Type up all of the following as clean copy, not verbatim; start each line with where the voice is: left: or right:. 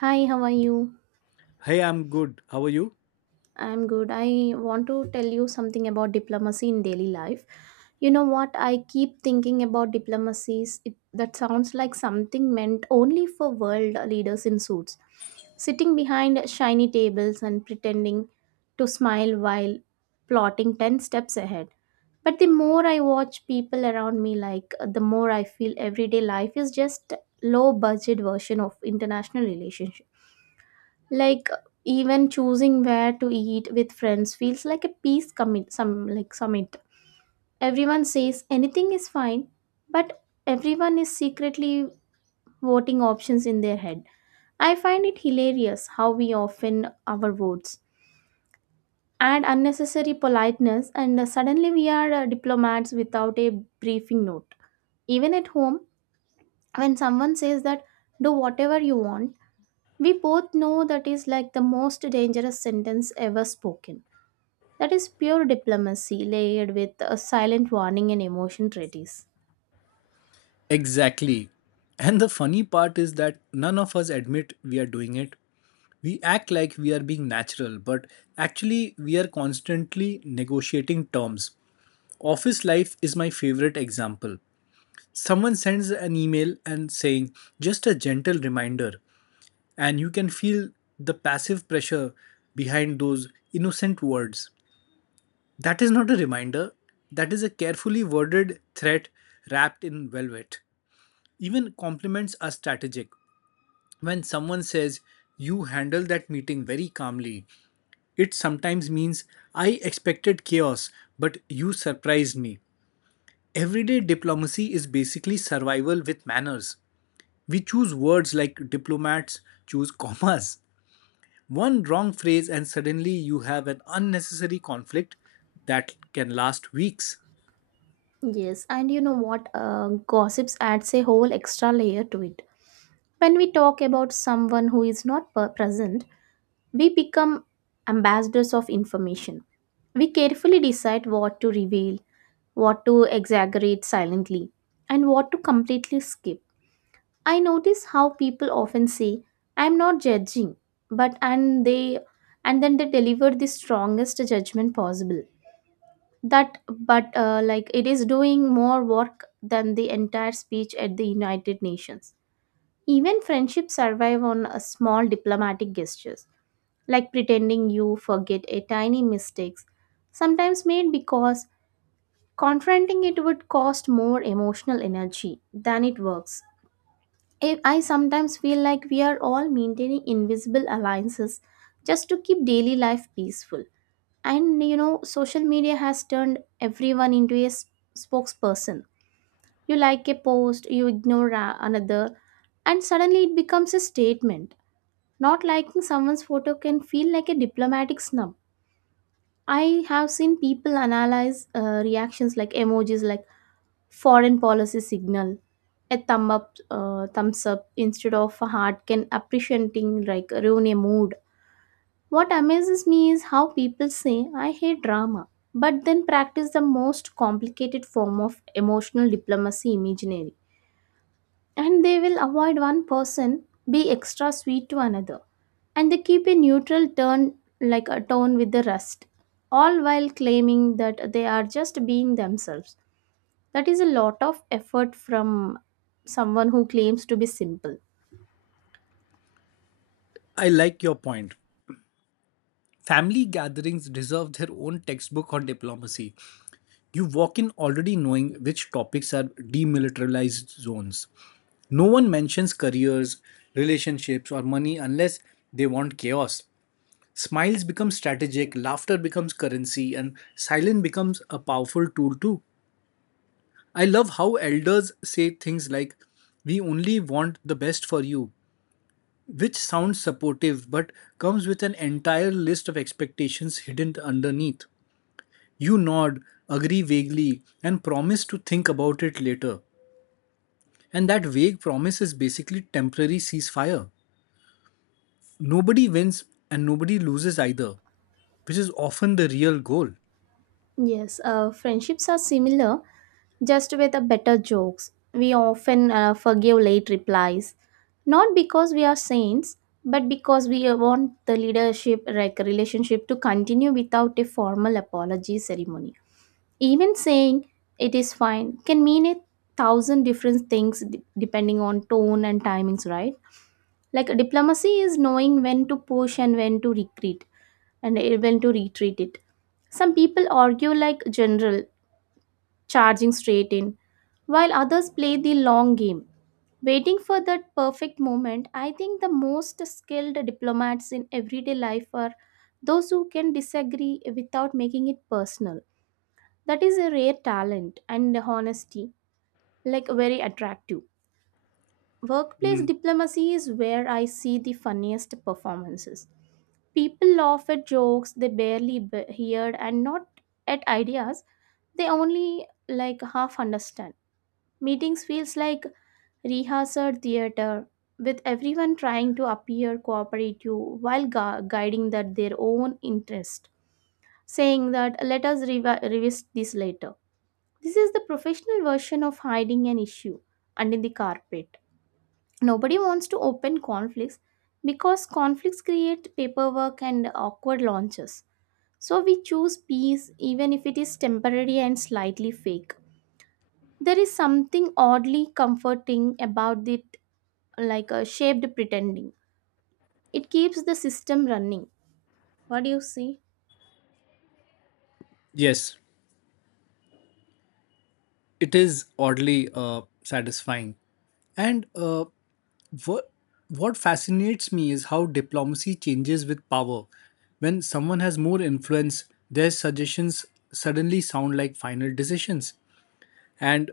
right: Hi, how are you?
left: Hey, I'm good. How are you?
right: I'm good. I want to tell you something about diplomacy in daily life. You know what? I keep thinking about diplomacies. That sounds like something meant only for world leaders in suits, sitting behind shiny tables and pretending to smile while plotting 10 steps ahead. But the more I watch people around me, like the more I feel everyday life is just low budget version of international relationship, like even choosing where to eat with friends feels like a peace commit some like summit. Everyone says anything is fine, but everyone is secretly voting options in their head. I find it hilarious how we often our votes add unnecessary politeness and suddenly we are diplomats without a briefing note. Even at home, when someone says that, do whatever you want, we both know that is like the most dangerous sentence ever spoken. That is pure diplomacy layered with a silent warning and emotion treaties.
left: Exactly. And the funny part is that none of us admit we are doing it. We act like we are being natural, but actually, we are constantly negotiating terms. Office life is my favorite example. Someone sends an email and saying, just a gentle reminder, and you can feel the passive pressure behind those innocent words. That is not a reminder, that is a carefully worded threat wrapped in velvet. Even compliments are strategic. When someone says, you handle that meeting very calmly, it sometimes means I expected chaos, but you surprised me. Everyday diplomacy is basically survival with manners. We choose words like diplomats choose commas. One wrong phrase, and suddenly you have an unnecessary conflict that can last weeks.
right: Yes, and you know what? Gossips adds a whole extra layer to it. When we talk about someone who is not present, we become ambassadors of information. We carefully decide what to reveal, what to exaggerate silently, and what to completely skip. I notice how people often say, "I'm not judging," but and then they deliver the strongest judgment possible. That but like it is doing more work than the entire speech at the United Nations. Even friendships survive on a small diplomatic gestures, like pretending you forget a tiny mistakes sometimes made, because confronting it would cost more emotional energy than it works. I sometimes feel like we are all maintaining invisible alliances just to keep daily life peaceful. And you know, social media has turned everyone into a spokesperson. You like a post, you ignore another, and suddenly it becomes a statement. Not liking someone's photo can feel like a diplomatic snub. I have seen people analyze reactions like emojis, like foreign policy signal. A thumb up, thumbs up instead of a heart can appreciating like ruin a mood. What amazes me is how people say, I hate drama, but then practice the most complicated form of emotional diplomacy imaginary. And they will avoid one person, be extra sweet to another, and they keep a neutral turn like a tone with the rest, all while claiming that they are just being themselves. That is a lot of effort from someone who claims to be simple.
left: I like your point. Family gatherings deserve their own textbook on diplomacy. You walk in already knowing which topics are demilitarized zones. No one mentions careers, relationships, or money unless they want chaos. Smiles become strategic, laughter becomes currency, and silence becomes a powerful tool too. I love how elders say things like, we only want the best for you, which sounds supportive but comes with an entire list of expectations hidden underneath. You nod, agree vaguely, and promise to think about it later. And that vague promise is basically temporary ceasefire. Nobody wins and nobody loses either, which is often the real goal.
right: Yes, friendships are similar, just with a better jokes. We often forgive late replies, not because we are saints, but because we want the leadership like relationship to continue without a formal apology ceremony. Even saying it is fine can mean a thousand different things depending on tone and timings, right? Like diplomacy is knowing when to push and when to retreat, and when to retreat it, some people argue like general charging straight in, while others play the long game, waiting for that perfect moment. I think the most skilled diplomats in everyday life are those who can disagree without making it personal. That is a rare talent and honesty, like very attractive. Workplace
left: Mm.
right: diplomacy is where I see the funniest performances. People laugh at jokes they barely heard and not at ideas they only like half understand. Meetings feels like rehearsed theater with everyone trying to appear cooperative while guiding that their own interest, saying that let us revisit this later. This is the professional version of hiding an issue under the carpet. Nobody wants to open conflicts because conflicts create paperwork and awkward launches. So we choose peace even if it is temporary and slightly fake. There is something oddly comforting about it, like a shaped pretending. It keeps the system running. What do you see?
left: Yes, it is oddly satisfying. And what what fascinates me is how diplomacy changes with power. When someone has more influence, their suggestions suddenly sound like final decisions. And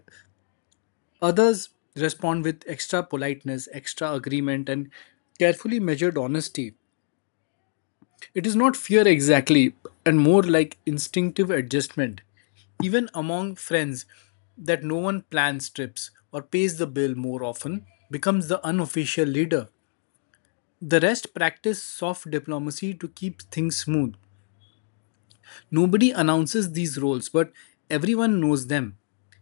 left: others respond with extra politeness, extra agreement, and carefully measured honesty. It is not fear exactly, and more like instinctive adjustment. Even among friends, that no one plans trips or pays the bill more often becomes the unofficial leader. The rest practice soft diplomacy to keep things smooth. Nobody announces these roles, but everyone knows them.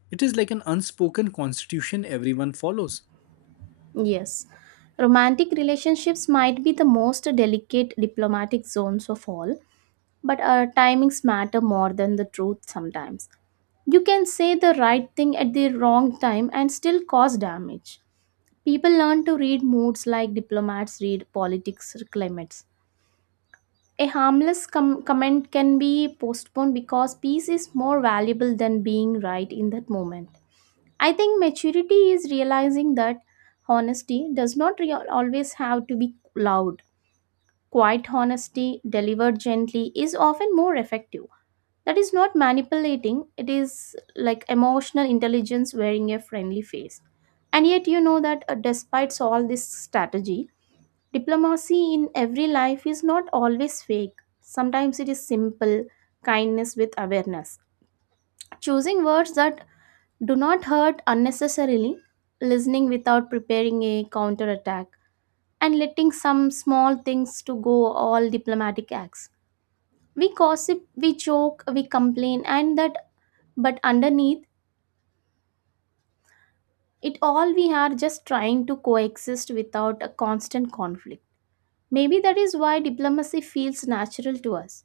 left: It is like an unspoken constitution everyone follows.
right: Yes. Romantic relationships might be the most delicate diplomatic zones of all, but our timings matter more than the truth sometimes. You can say the right thing at the wrong time and still cause damage. People learn to read moods like diplomats read politics or climates. A harmless comment can be postponed because peace is more valuable than being right in that moment. I think maturity is realizing that honesty does not always have to be loud. Quiet honesty delivered gently is often more effective. That is not manipulating, it is like emotional intelligence wearing a friendly face. And yet, you know that despite all this strategy, diplomacy in every life is not always fake. Sometimes it is simple kindness with awareness. Choosing words that do not hurt unnecessarily, listening without preparing a counterattack, and letting some small things to go all diplomatic acts. We gossip, we joke, we complain, and that but underneath it all we are just trying to coexist without a constant conflict. Maybe that is why diplomacy feels natural to us.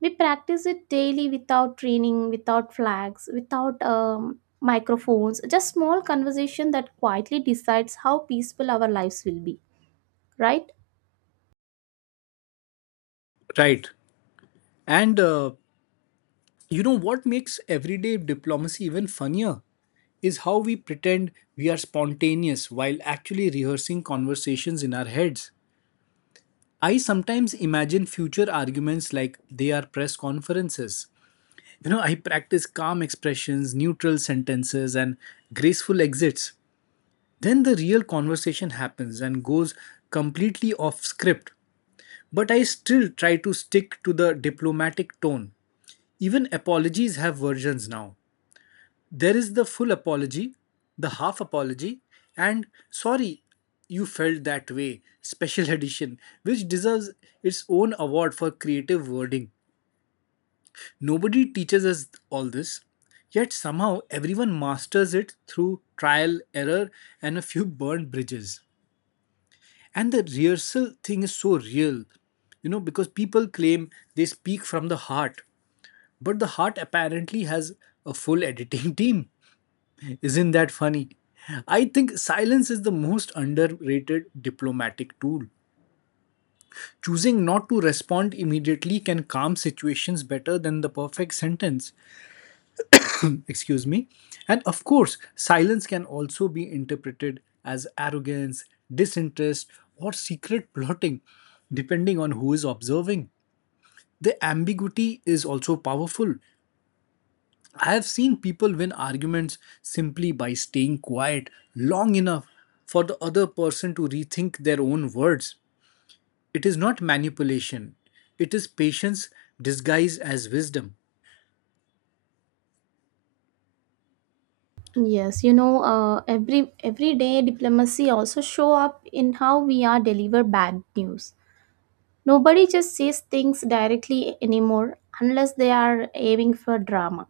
right: We practice it daily without training, without flags, without microphones, just small conversation that quietly decides how peaceful our lives will be, right?
left: Right. And You know what makes everyday diplomacy even funnier is how we pretend we are spontaneous while actually rehearsing conversations in our heads. I sometimes imagine future arguments like they are press conferences. You know, I practice calm expressions, neutral sentences, and graceful exits. Then the real conversation happens and goes completely off script. But I still try to stick to the diplomatic tone. Even apologies have versions now. There is the full apology, the half apology, and sorry you felt that way special edition, which deserves its own award for creative wording. Nobody teaches us all this, yet somehow everyone masters it through trial, error, and a few burned bridges. And the rehearsal thing is so real, you know, because people claim they speak from the heart, but the heart apparently has a full editing team. Isn't that funny? I think silence is the most underrated diplomatic tool. Choosing not to respond immediately can calm situations better than the perfect sentence. Excuse me. And of course, silence can also be interpreted as arrogance, disinterest, or secret plotting, depending on who is observing. The ambiguity is also powerful. I have seen people win arguments simply by staying quiet long enough for the other person to rethink their own words. It is not manipulation, it is patience disguised as wisdom.
right: Yes, you know, every everyday diplomacy also show up in how we are deliver bad news. Nobody just says things directly anymore unless they are aiming for drama.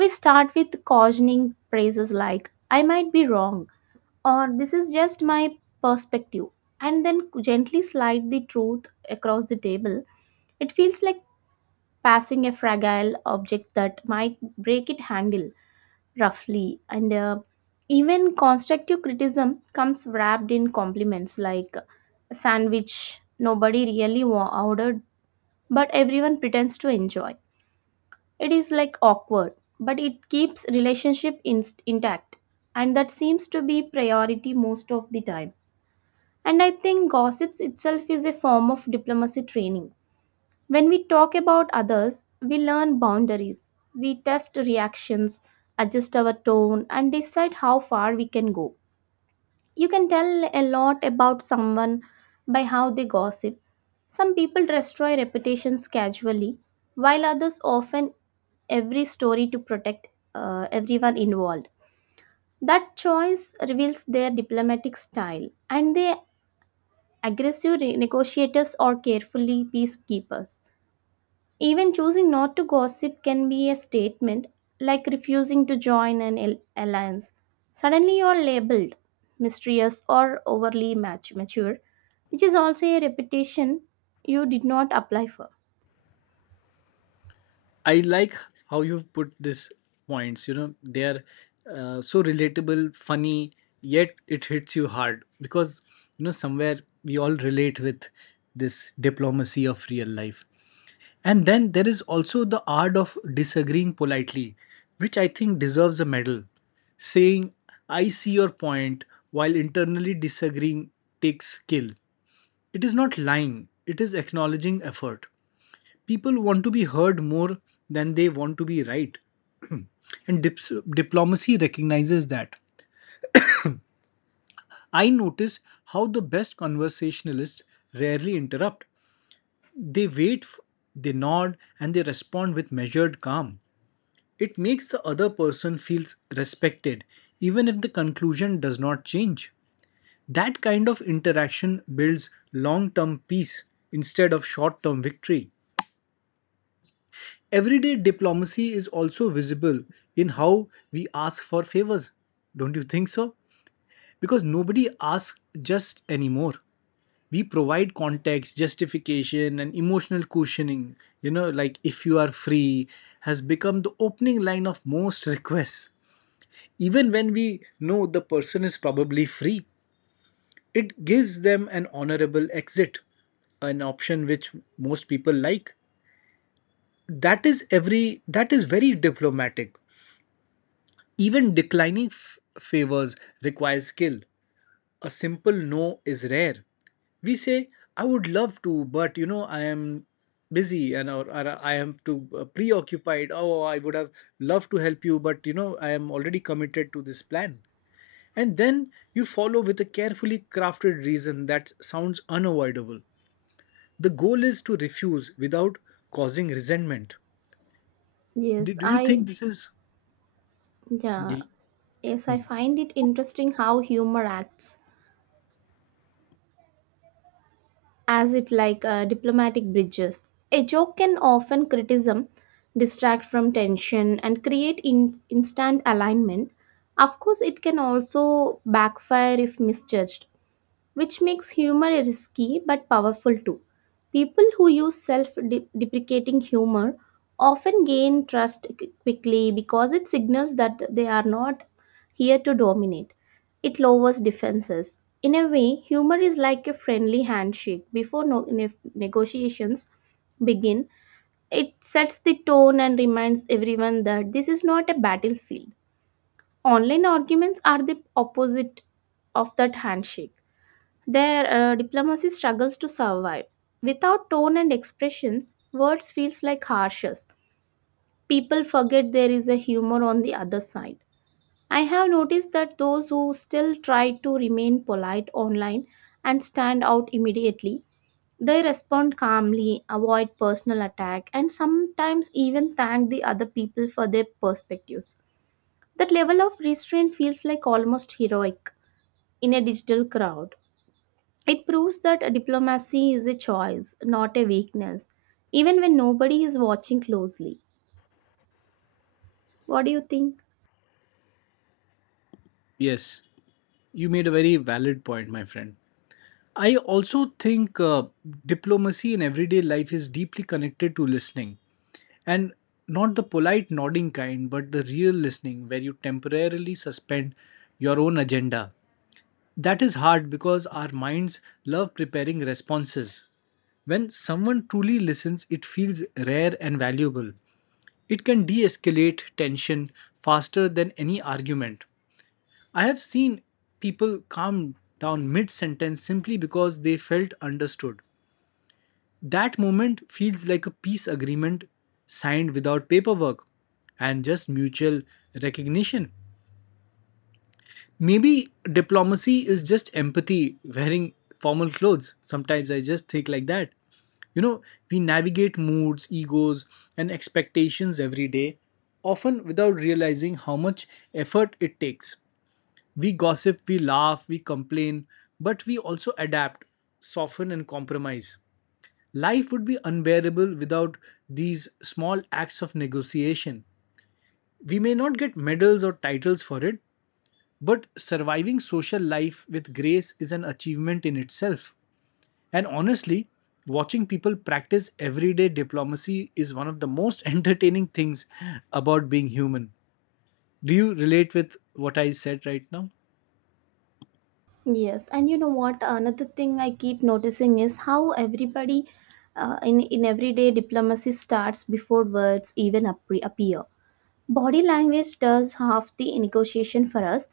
right: We start with cautioning phrases like, I might be wrong, or this is just my perspective, and then gently slide the truth across the table. It feels like passing a fragile object that might break its handle roughly. And even constructive criticism comes wrapped in compliments like a sandwich nobody really ordered, but everyone pretends to enjoy. It is like awkward, but it keeps relationship inst intact, and that seems to be priority most of the time. And I think gossips itself is a form of diplomacy training. When we talk about others, we learn boundaries, we test reactions, adjust our tone, and decide how far we can go. You can tell a lot about someone by how they gossip. Some people destroy reputations casually, while others often every story to protect everyone involved. That choice reveals their diplomatic style, and they aggressive negotiators or carefully peacekeepers. Even choosing not to gossip can be a statement, like refusing to join an alliance. Suddenly, you are labeled mysterious or overly mature, which is also a reputation you did not apply for.
left: I like how you've put these points. You know, they are so relatable, funny, yet it hits you hard because, you know, somewhere we all relate with this diplomacy of real life. And then there is also the art of disagreeing politely, which I think deserves a medal. Saying, I see your point while internally disagreeing takes skill. It is not lying, it is acknowledging effort people want to be heard more than they want to be right. And diplomacy recognizes that. I notice how the best conversationalists rarely interrupt. They wait, they nod, and they respond with measured calm. It makes the other person feel respected, even if the conclusion does not change. That kind of interaction builds long term peace instead of short term victory. Everyday diplomacy is also visible in how we ask for favors. Don't you think so? Because nobody asks just anymore. We provide context, justification, and emotional cushioning. You know, like if you are free, has become the opening line of most requests. Even when we know the person is probably free, it gives them an honorable exit an option which most people like that is very diplomatic. Even declining favors requires skill. A simple no is rare. We say, I would love to, but you know, I am busy and or I am too preoccupied. Oh, I would have loved to help you, but you know, I am already committed to this plan. And then you follow with a carefully crafted reason that sounds unavoidable. The goal is to refuse without causing resentment. Do,
right: Yes,
left: do you
right: I
left: think this is.
right: yeah, yes, I find it interesting how humor acts as it like diplomatic bridges. A joke can often criticism, distract from tension, and create instant alignment. Of course, it can also backfire if misjudged, which makes humor risky but powerful too. People who use self deprecating humor often gain trust quickly because it signals that they are not here to dominate. It lowers defenses. In a way, humor is like a friendly handshake. Before negotiations begin, it sets the tone and reminds everyone that this is not a battlefield. Online arguments are the opposite of that handshake. Their diplomacy struggles to survive. Without tone and expressions, words feels like harshes. People forget there is a humor on the other side. I have noticed that those who still try to remain polite online and stand out immediately, they respond calmly, avoid personal attack, and sometimes even thank the other people for their perspectives. That level of restraint feels like almost heroic in a digital crowd. It proves that diplomacy is a choice, not a weakness, even when nobody is watching closely. What do you think?
left: Yes, you made a very valid point, my friend. I also think diplomacy in everyday life is deeply connected to listening and not the polite nodding kind, but the real listening where you temporarily suspend your own agenda. That is hard because our minds love preparing responses. When someone truly listens, it feels rare and valuable. It can de escalate tension faster than any argument. I have seen people calm down mid sentence simply because they felt understood. That moment feels like a peace agreement signed without paperwork and just mutual recognition. Maybe diplomacy is just empathy wearing formal clothes. Sometimes I just think like that. You know, we navigate moods, egos, and expectations every day, often without realizing how much effort it takes. We gossip, we laugh, we complain, but we also adapt, soften, and compromise. Life would be unbearable without these small acts of negotiation. We may not get medals or titles for it, but surviving social life with grace is an achievement in itself. And honestly, watching people practice everyday diplomacy is one of the most entertaining things about being human. Do you relate with what I said right now?
right: Yes, and you know what? Another thing I keep noticing is how everybody in everyday diplomacy starts before words even appear. Body language does half the negotiation for us,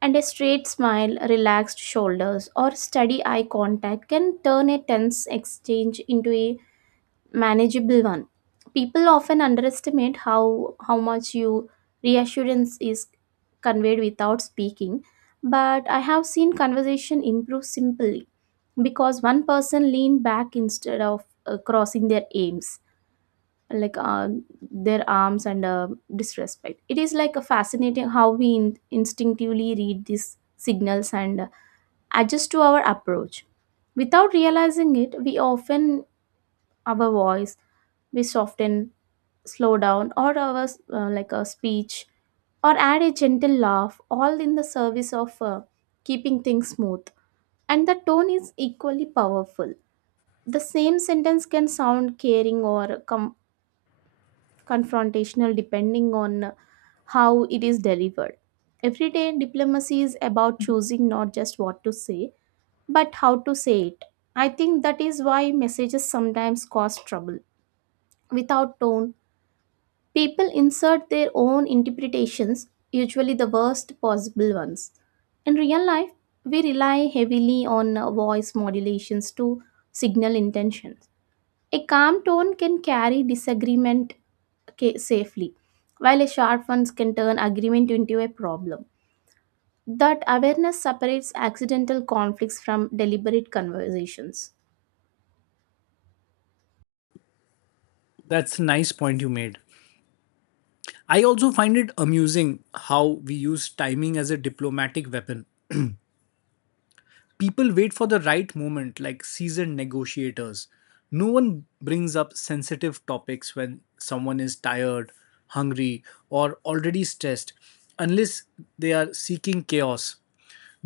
right: and a straight smile, relaxed shoulders, or steady eye contact can turn a tense exchange into a manageable one. People often underestimate how much you reassurance is conveyed without speaking, but I have seen conversation improve simply because one person leaned back instead of crossing their aims like their arms and disrespect. It is like a fascinating how we instinctively read these signals and adjust to our approach. Without realizing it, we often our voice we soften slowdown or our like a speech or add a gentle laugh all in the service of keeping things smooth. And the tone is equally powerful. The same sentence can sound caring or confrontational depending on how it is delivered. Everyday diplomacy is about choosing not just what to say but how to say it. I think that is why messages sometimes cause trouble without tone. People insert their own interpretations, usually the worst possible ones. In real life, we rely heavily on voice modulations to signal intentions. A calm tone can carry disagreement safely, while a sharp one can turn agreement into a problem. That awareness separates accidental conflicts from deliberate conversations.
left: That's a nice point you made. I also find it amusing how we use timing as a diplomatic weapon. People wait for the right moment, like seasoned negotiators. No one brings up sensitive topics when someone is tired, hungry, or already stressed, unless they are seeking chaos.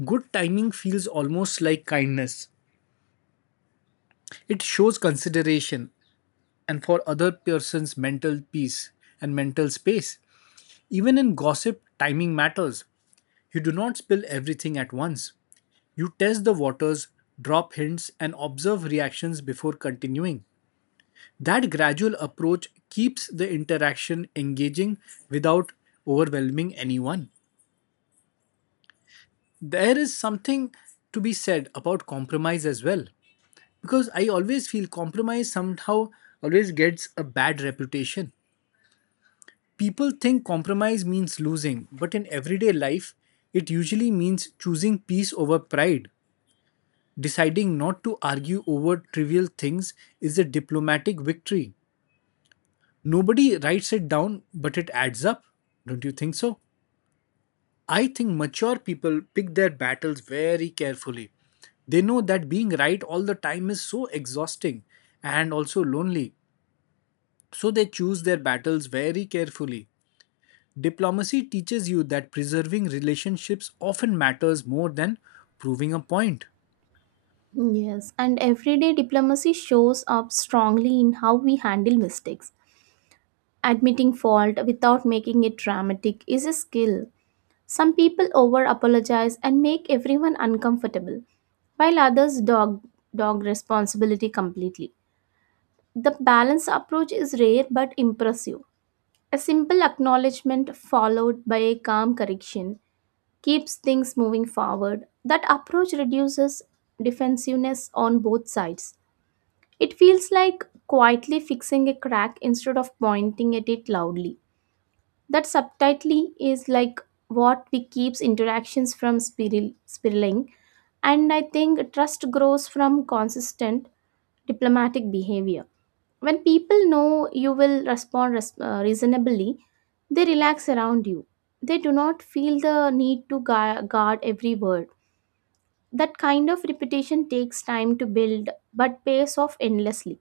left: Good timing feels almost like kindness. It shows consideration and for other person's mental peace and mental space. Even in gossip, timing matters. You do not spill everything at once. You test the waters, drop hints, and observe reactions before continuing. That gradual approach keeps the interaction engaging without overwhelming anyone. There is something to be said about compromise as well, because I always feel compromise somehow always gets a bad reputation. People think compromise means losing, but in everyday life, it usually means choosing peace over pride. Deciding not to argue over trivial things is a diplomatic victory. Nobody writes it down, but it adds up. Don't you think so? I think mature people pick their battles very carefully. They know that being right all the time is so exhausting and also lonely. So they choose their battles very carefully. Diplomacy teaches you that preserving relationships often matters more than proving a point.
right: Yes, and everyday diplomacy shows up strongly in how we handle mistakes. Admitting fault without making it dramatic is a skill. Some people over apologize and make everyone uncomfortable, while others dog responsibility completely. The balanced approach is rare but impressive. A simple acknowledgement followed by a calm correction keeps things moving forward. That approach reduces defensiveness on both sides. It feels like quietly fixing a crack instead of pointing at it loudly. That subtitly is like what we keeps interactions from spiraling, and I think trust grows from consistent diplomatic behavior. When people know you will respond reasonably, they relax around you. They do not feel the need to guard every word. That kind of reputation takes time to build but pays off endlessly.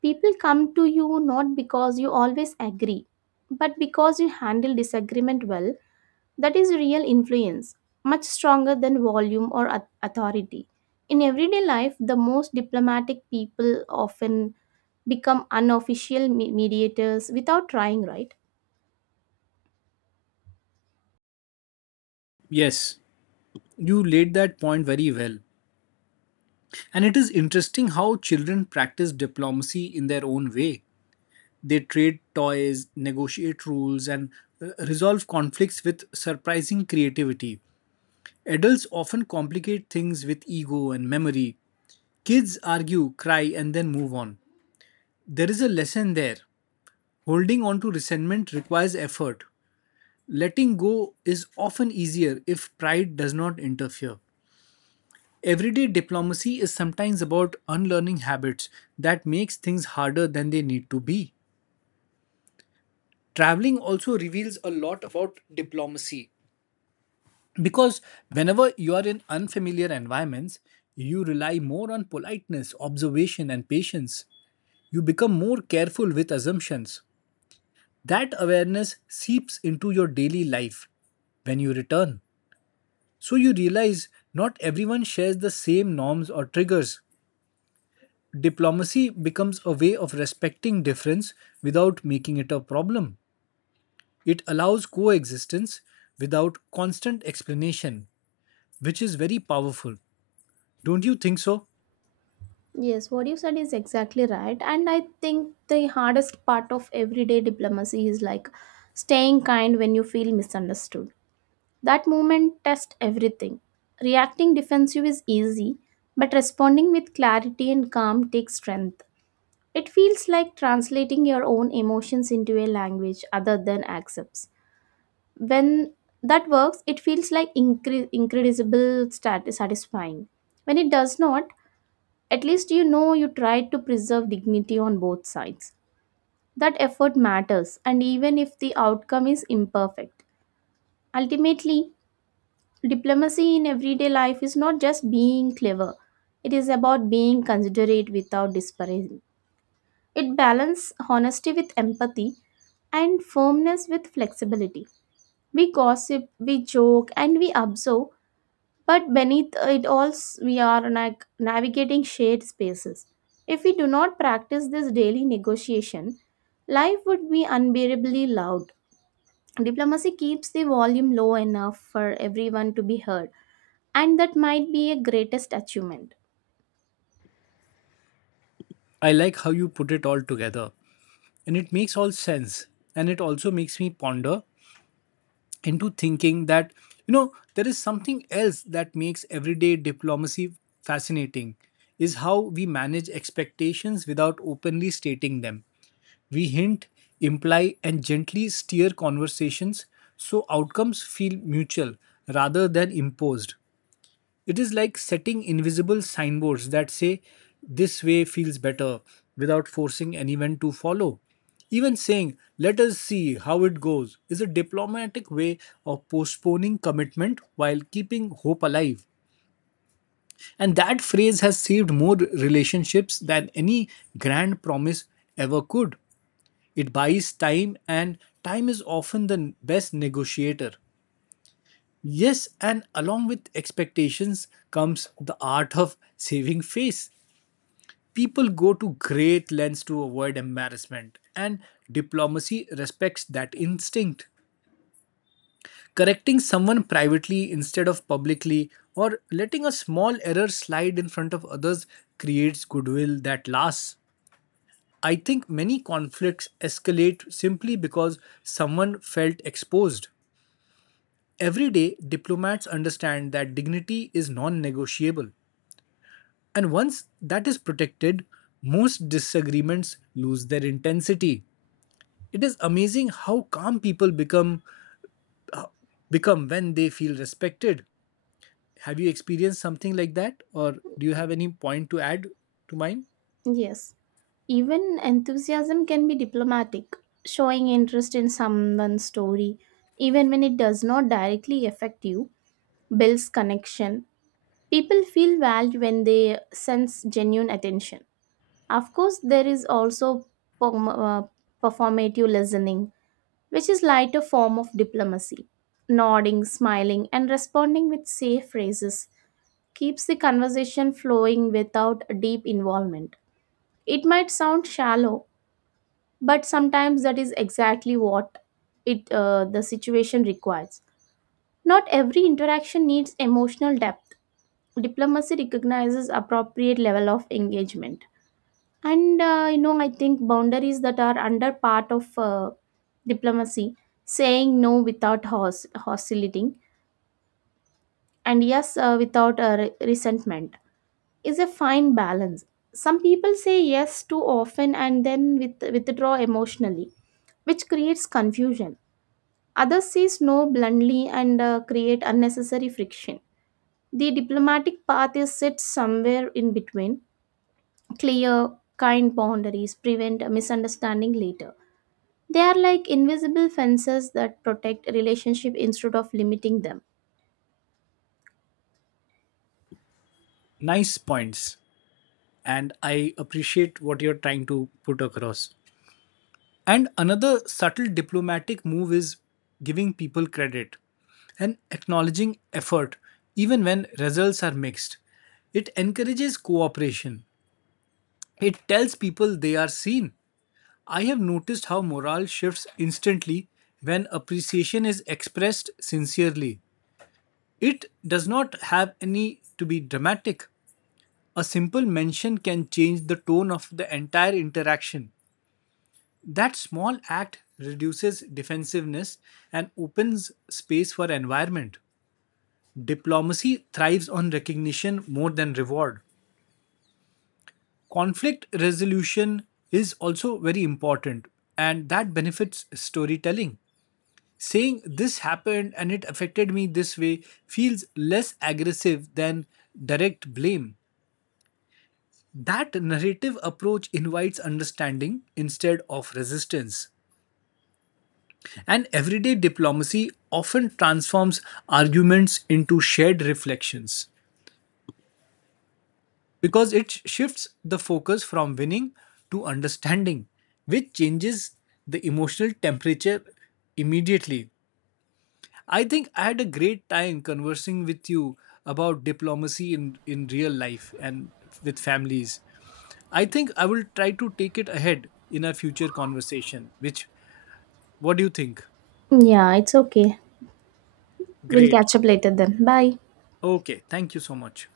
right: People come to you not because you always agree, but because you handle disagreement well. That is real influence, much stronger than volume or authority. In everyday life, the most diplomatic people often become unofficial mediators without trying, right?
left: Yes, you laid that point very well. And it is interesting how children practice diplomacy in their own way. They trade toys, negotiate rules, and resolve conflicts with surprising creativity. Adults often complicate things with ego and memory. Kids argue, cry, and then move on. There is a lesson there. Holding on to resentment requires effort. Letting go is often easier if pride does not interfere. Everyday diplomacy is sometimes about unlearning habits that makes things harder than they need to be. Traveling also reveals a lot about diplomacy because whenever you are in unfamiliar environments, you rely more on politeness, observation and patience. You become more careful with assumptions. That awareness seeps into your daily life when you return. So you realize not everyone shares the same norms or triggers. Diplomacy becomes a way of respecting difference without making it a problem. It allows coexistence without constant explanation, which is very powerful. Don't you think so?
right: Yes, what you said is exactly right. And I think the hardest part of everyday diplomacy is like staying kind when you feel misunderstood. That moment tests everything. Reacting defensive is easy, but responding with clarity and calm takes strength. It feels like translating your own emotions into a language other than accepts. When that works, it feels like incredible satisfying. When it does not, at least you know you tried to preserve dignity on both sides. That effort matters, and even if the outcome is imperfect. Ultimately, diplomacy in everyday life is not just being clever, it is about being considerate without disparaging. It balances honesty with empathy and firmness with flexibility. We gossip, we joke, and we observe, but beneath it all, we are navigating shared spaces. If we do not practice this daily negotiation, life would be unbearably loud. Diplomacy keeps the volume low enough for everyone to be heard, and that might be a greatest achievement.
left: I like how you put it all together, and it makes all sense. And it also makes me ponder into thinking that you know there is something else that makes everyday diplomacy fascinating is how we manage expectations without openly stating them. We hint, imply and gently steer conversations so outcomes feel mutual rather than imposed. It is like setting invisible signboards that say, this way feels better, without forcing anyone to follow. Even saying, let us see how it goes, is a diplomatic way of postponing commitment while keeping hope alive. And that phrase has saved more relationships than any grand promise ever could. It buys time, and time is often the best negotiator. Yes, and along with expectations comes the art of saving face. People go to great lengths to avoid embarrassment, and diplomacy respects that instinct. Correcting someone privately instead of publicly, or letting a small error slide in front of others, creates goodwill that lasts. I think many conflicts escalate simply because someone felt exposed. Every day, diplomats understand that dignity is non negotiable. And once that is protected, most disagreements lose their intensity. It is amazing how calm people become when they feel respected. Have you experienced something like that or do you have any point to add to mine?
right: Yes. Even enthusiasm can be diplomatic, showing interest in someone's story, even when it does not directly affect you, builds connection. People feel valued when they sense genuine attention. Of course, there is also perm- uh, performative listening, which is lighter form of diplomacy. Nodding, smiling, and responding with safe phrases keeps the conversation flowing without deep involvement. It might sound shallow, but sometimes that is exactly what it the situation requires. Not every interaction needs emotional depth. Diplomacy recognizes appropriate level of engagement. And you know, I think boundaries that are under part of diplomacy, saying no without hostility and yes without resentment, is a fine balance. Some people say yes too often and then withdraw emotionally, which creates confusion. Others says no bluntly and create unnecessary friction. The diplomatic path is set somewhere in between. Clear, kind boundaries prevent a misunderstanding later. They are like invisible fences that protect relationship instead of limiting them.
left: Nice points and I appreciate what you're trying to put across. And another subtle diplomatic move is giving people credit and acknowledging effort even when results are mixed. It encourages cooperation. It tells people they are seen. I have noticed how morale shifts instantly when appreciation is expressed sincerely. It does not have any to be dramatic. A simple mention can change the tone of the entire interaction. That small act reduces defensiveness and opens space for environment. Diplomacy thrives on recognition more than reward. Conflict resolution is also very important, and that benefits storytelling. Saying this happened and it affected me this way feels less aggressive than direct blame. That narrative approach invites understanding instead of resistance. And everyday diplomacy often transforms arguments into shared reflections, because it shifts the focus from winning to understanding, which changes the emotional temperature immediately. I think I had a great time conversing with you about diplomacy in real life and with families. I think I will try to take it ahead in a future conversation, which, what do you think?
right: Yeah, it's okay. We'll
left: Great.
right: catch up later then. Bye.
left: Okay. Thank you so much.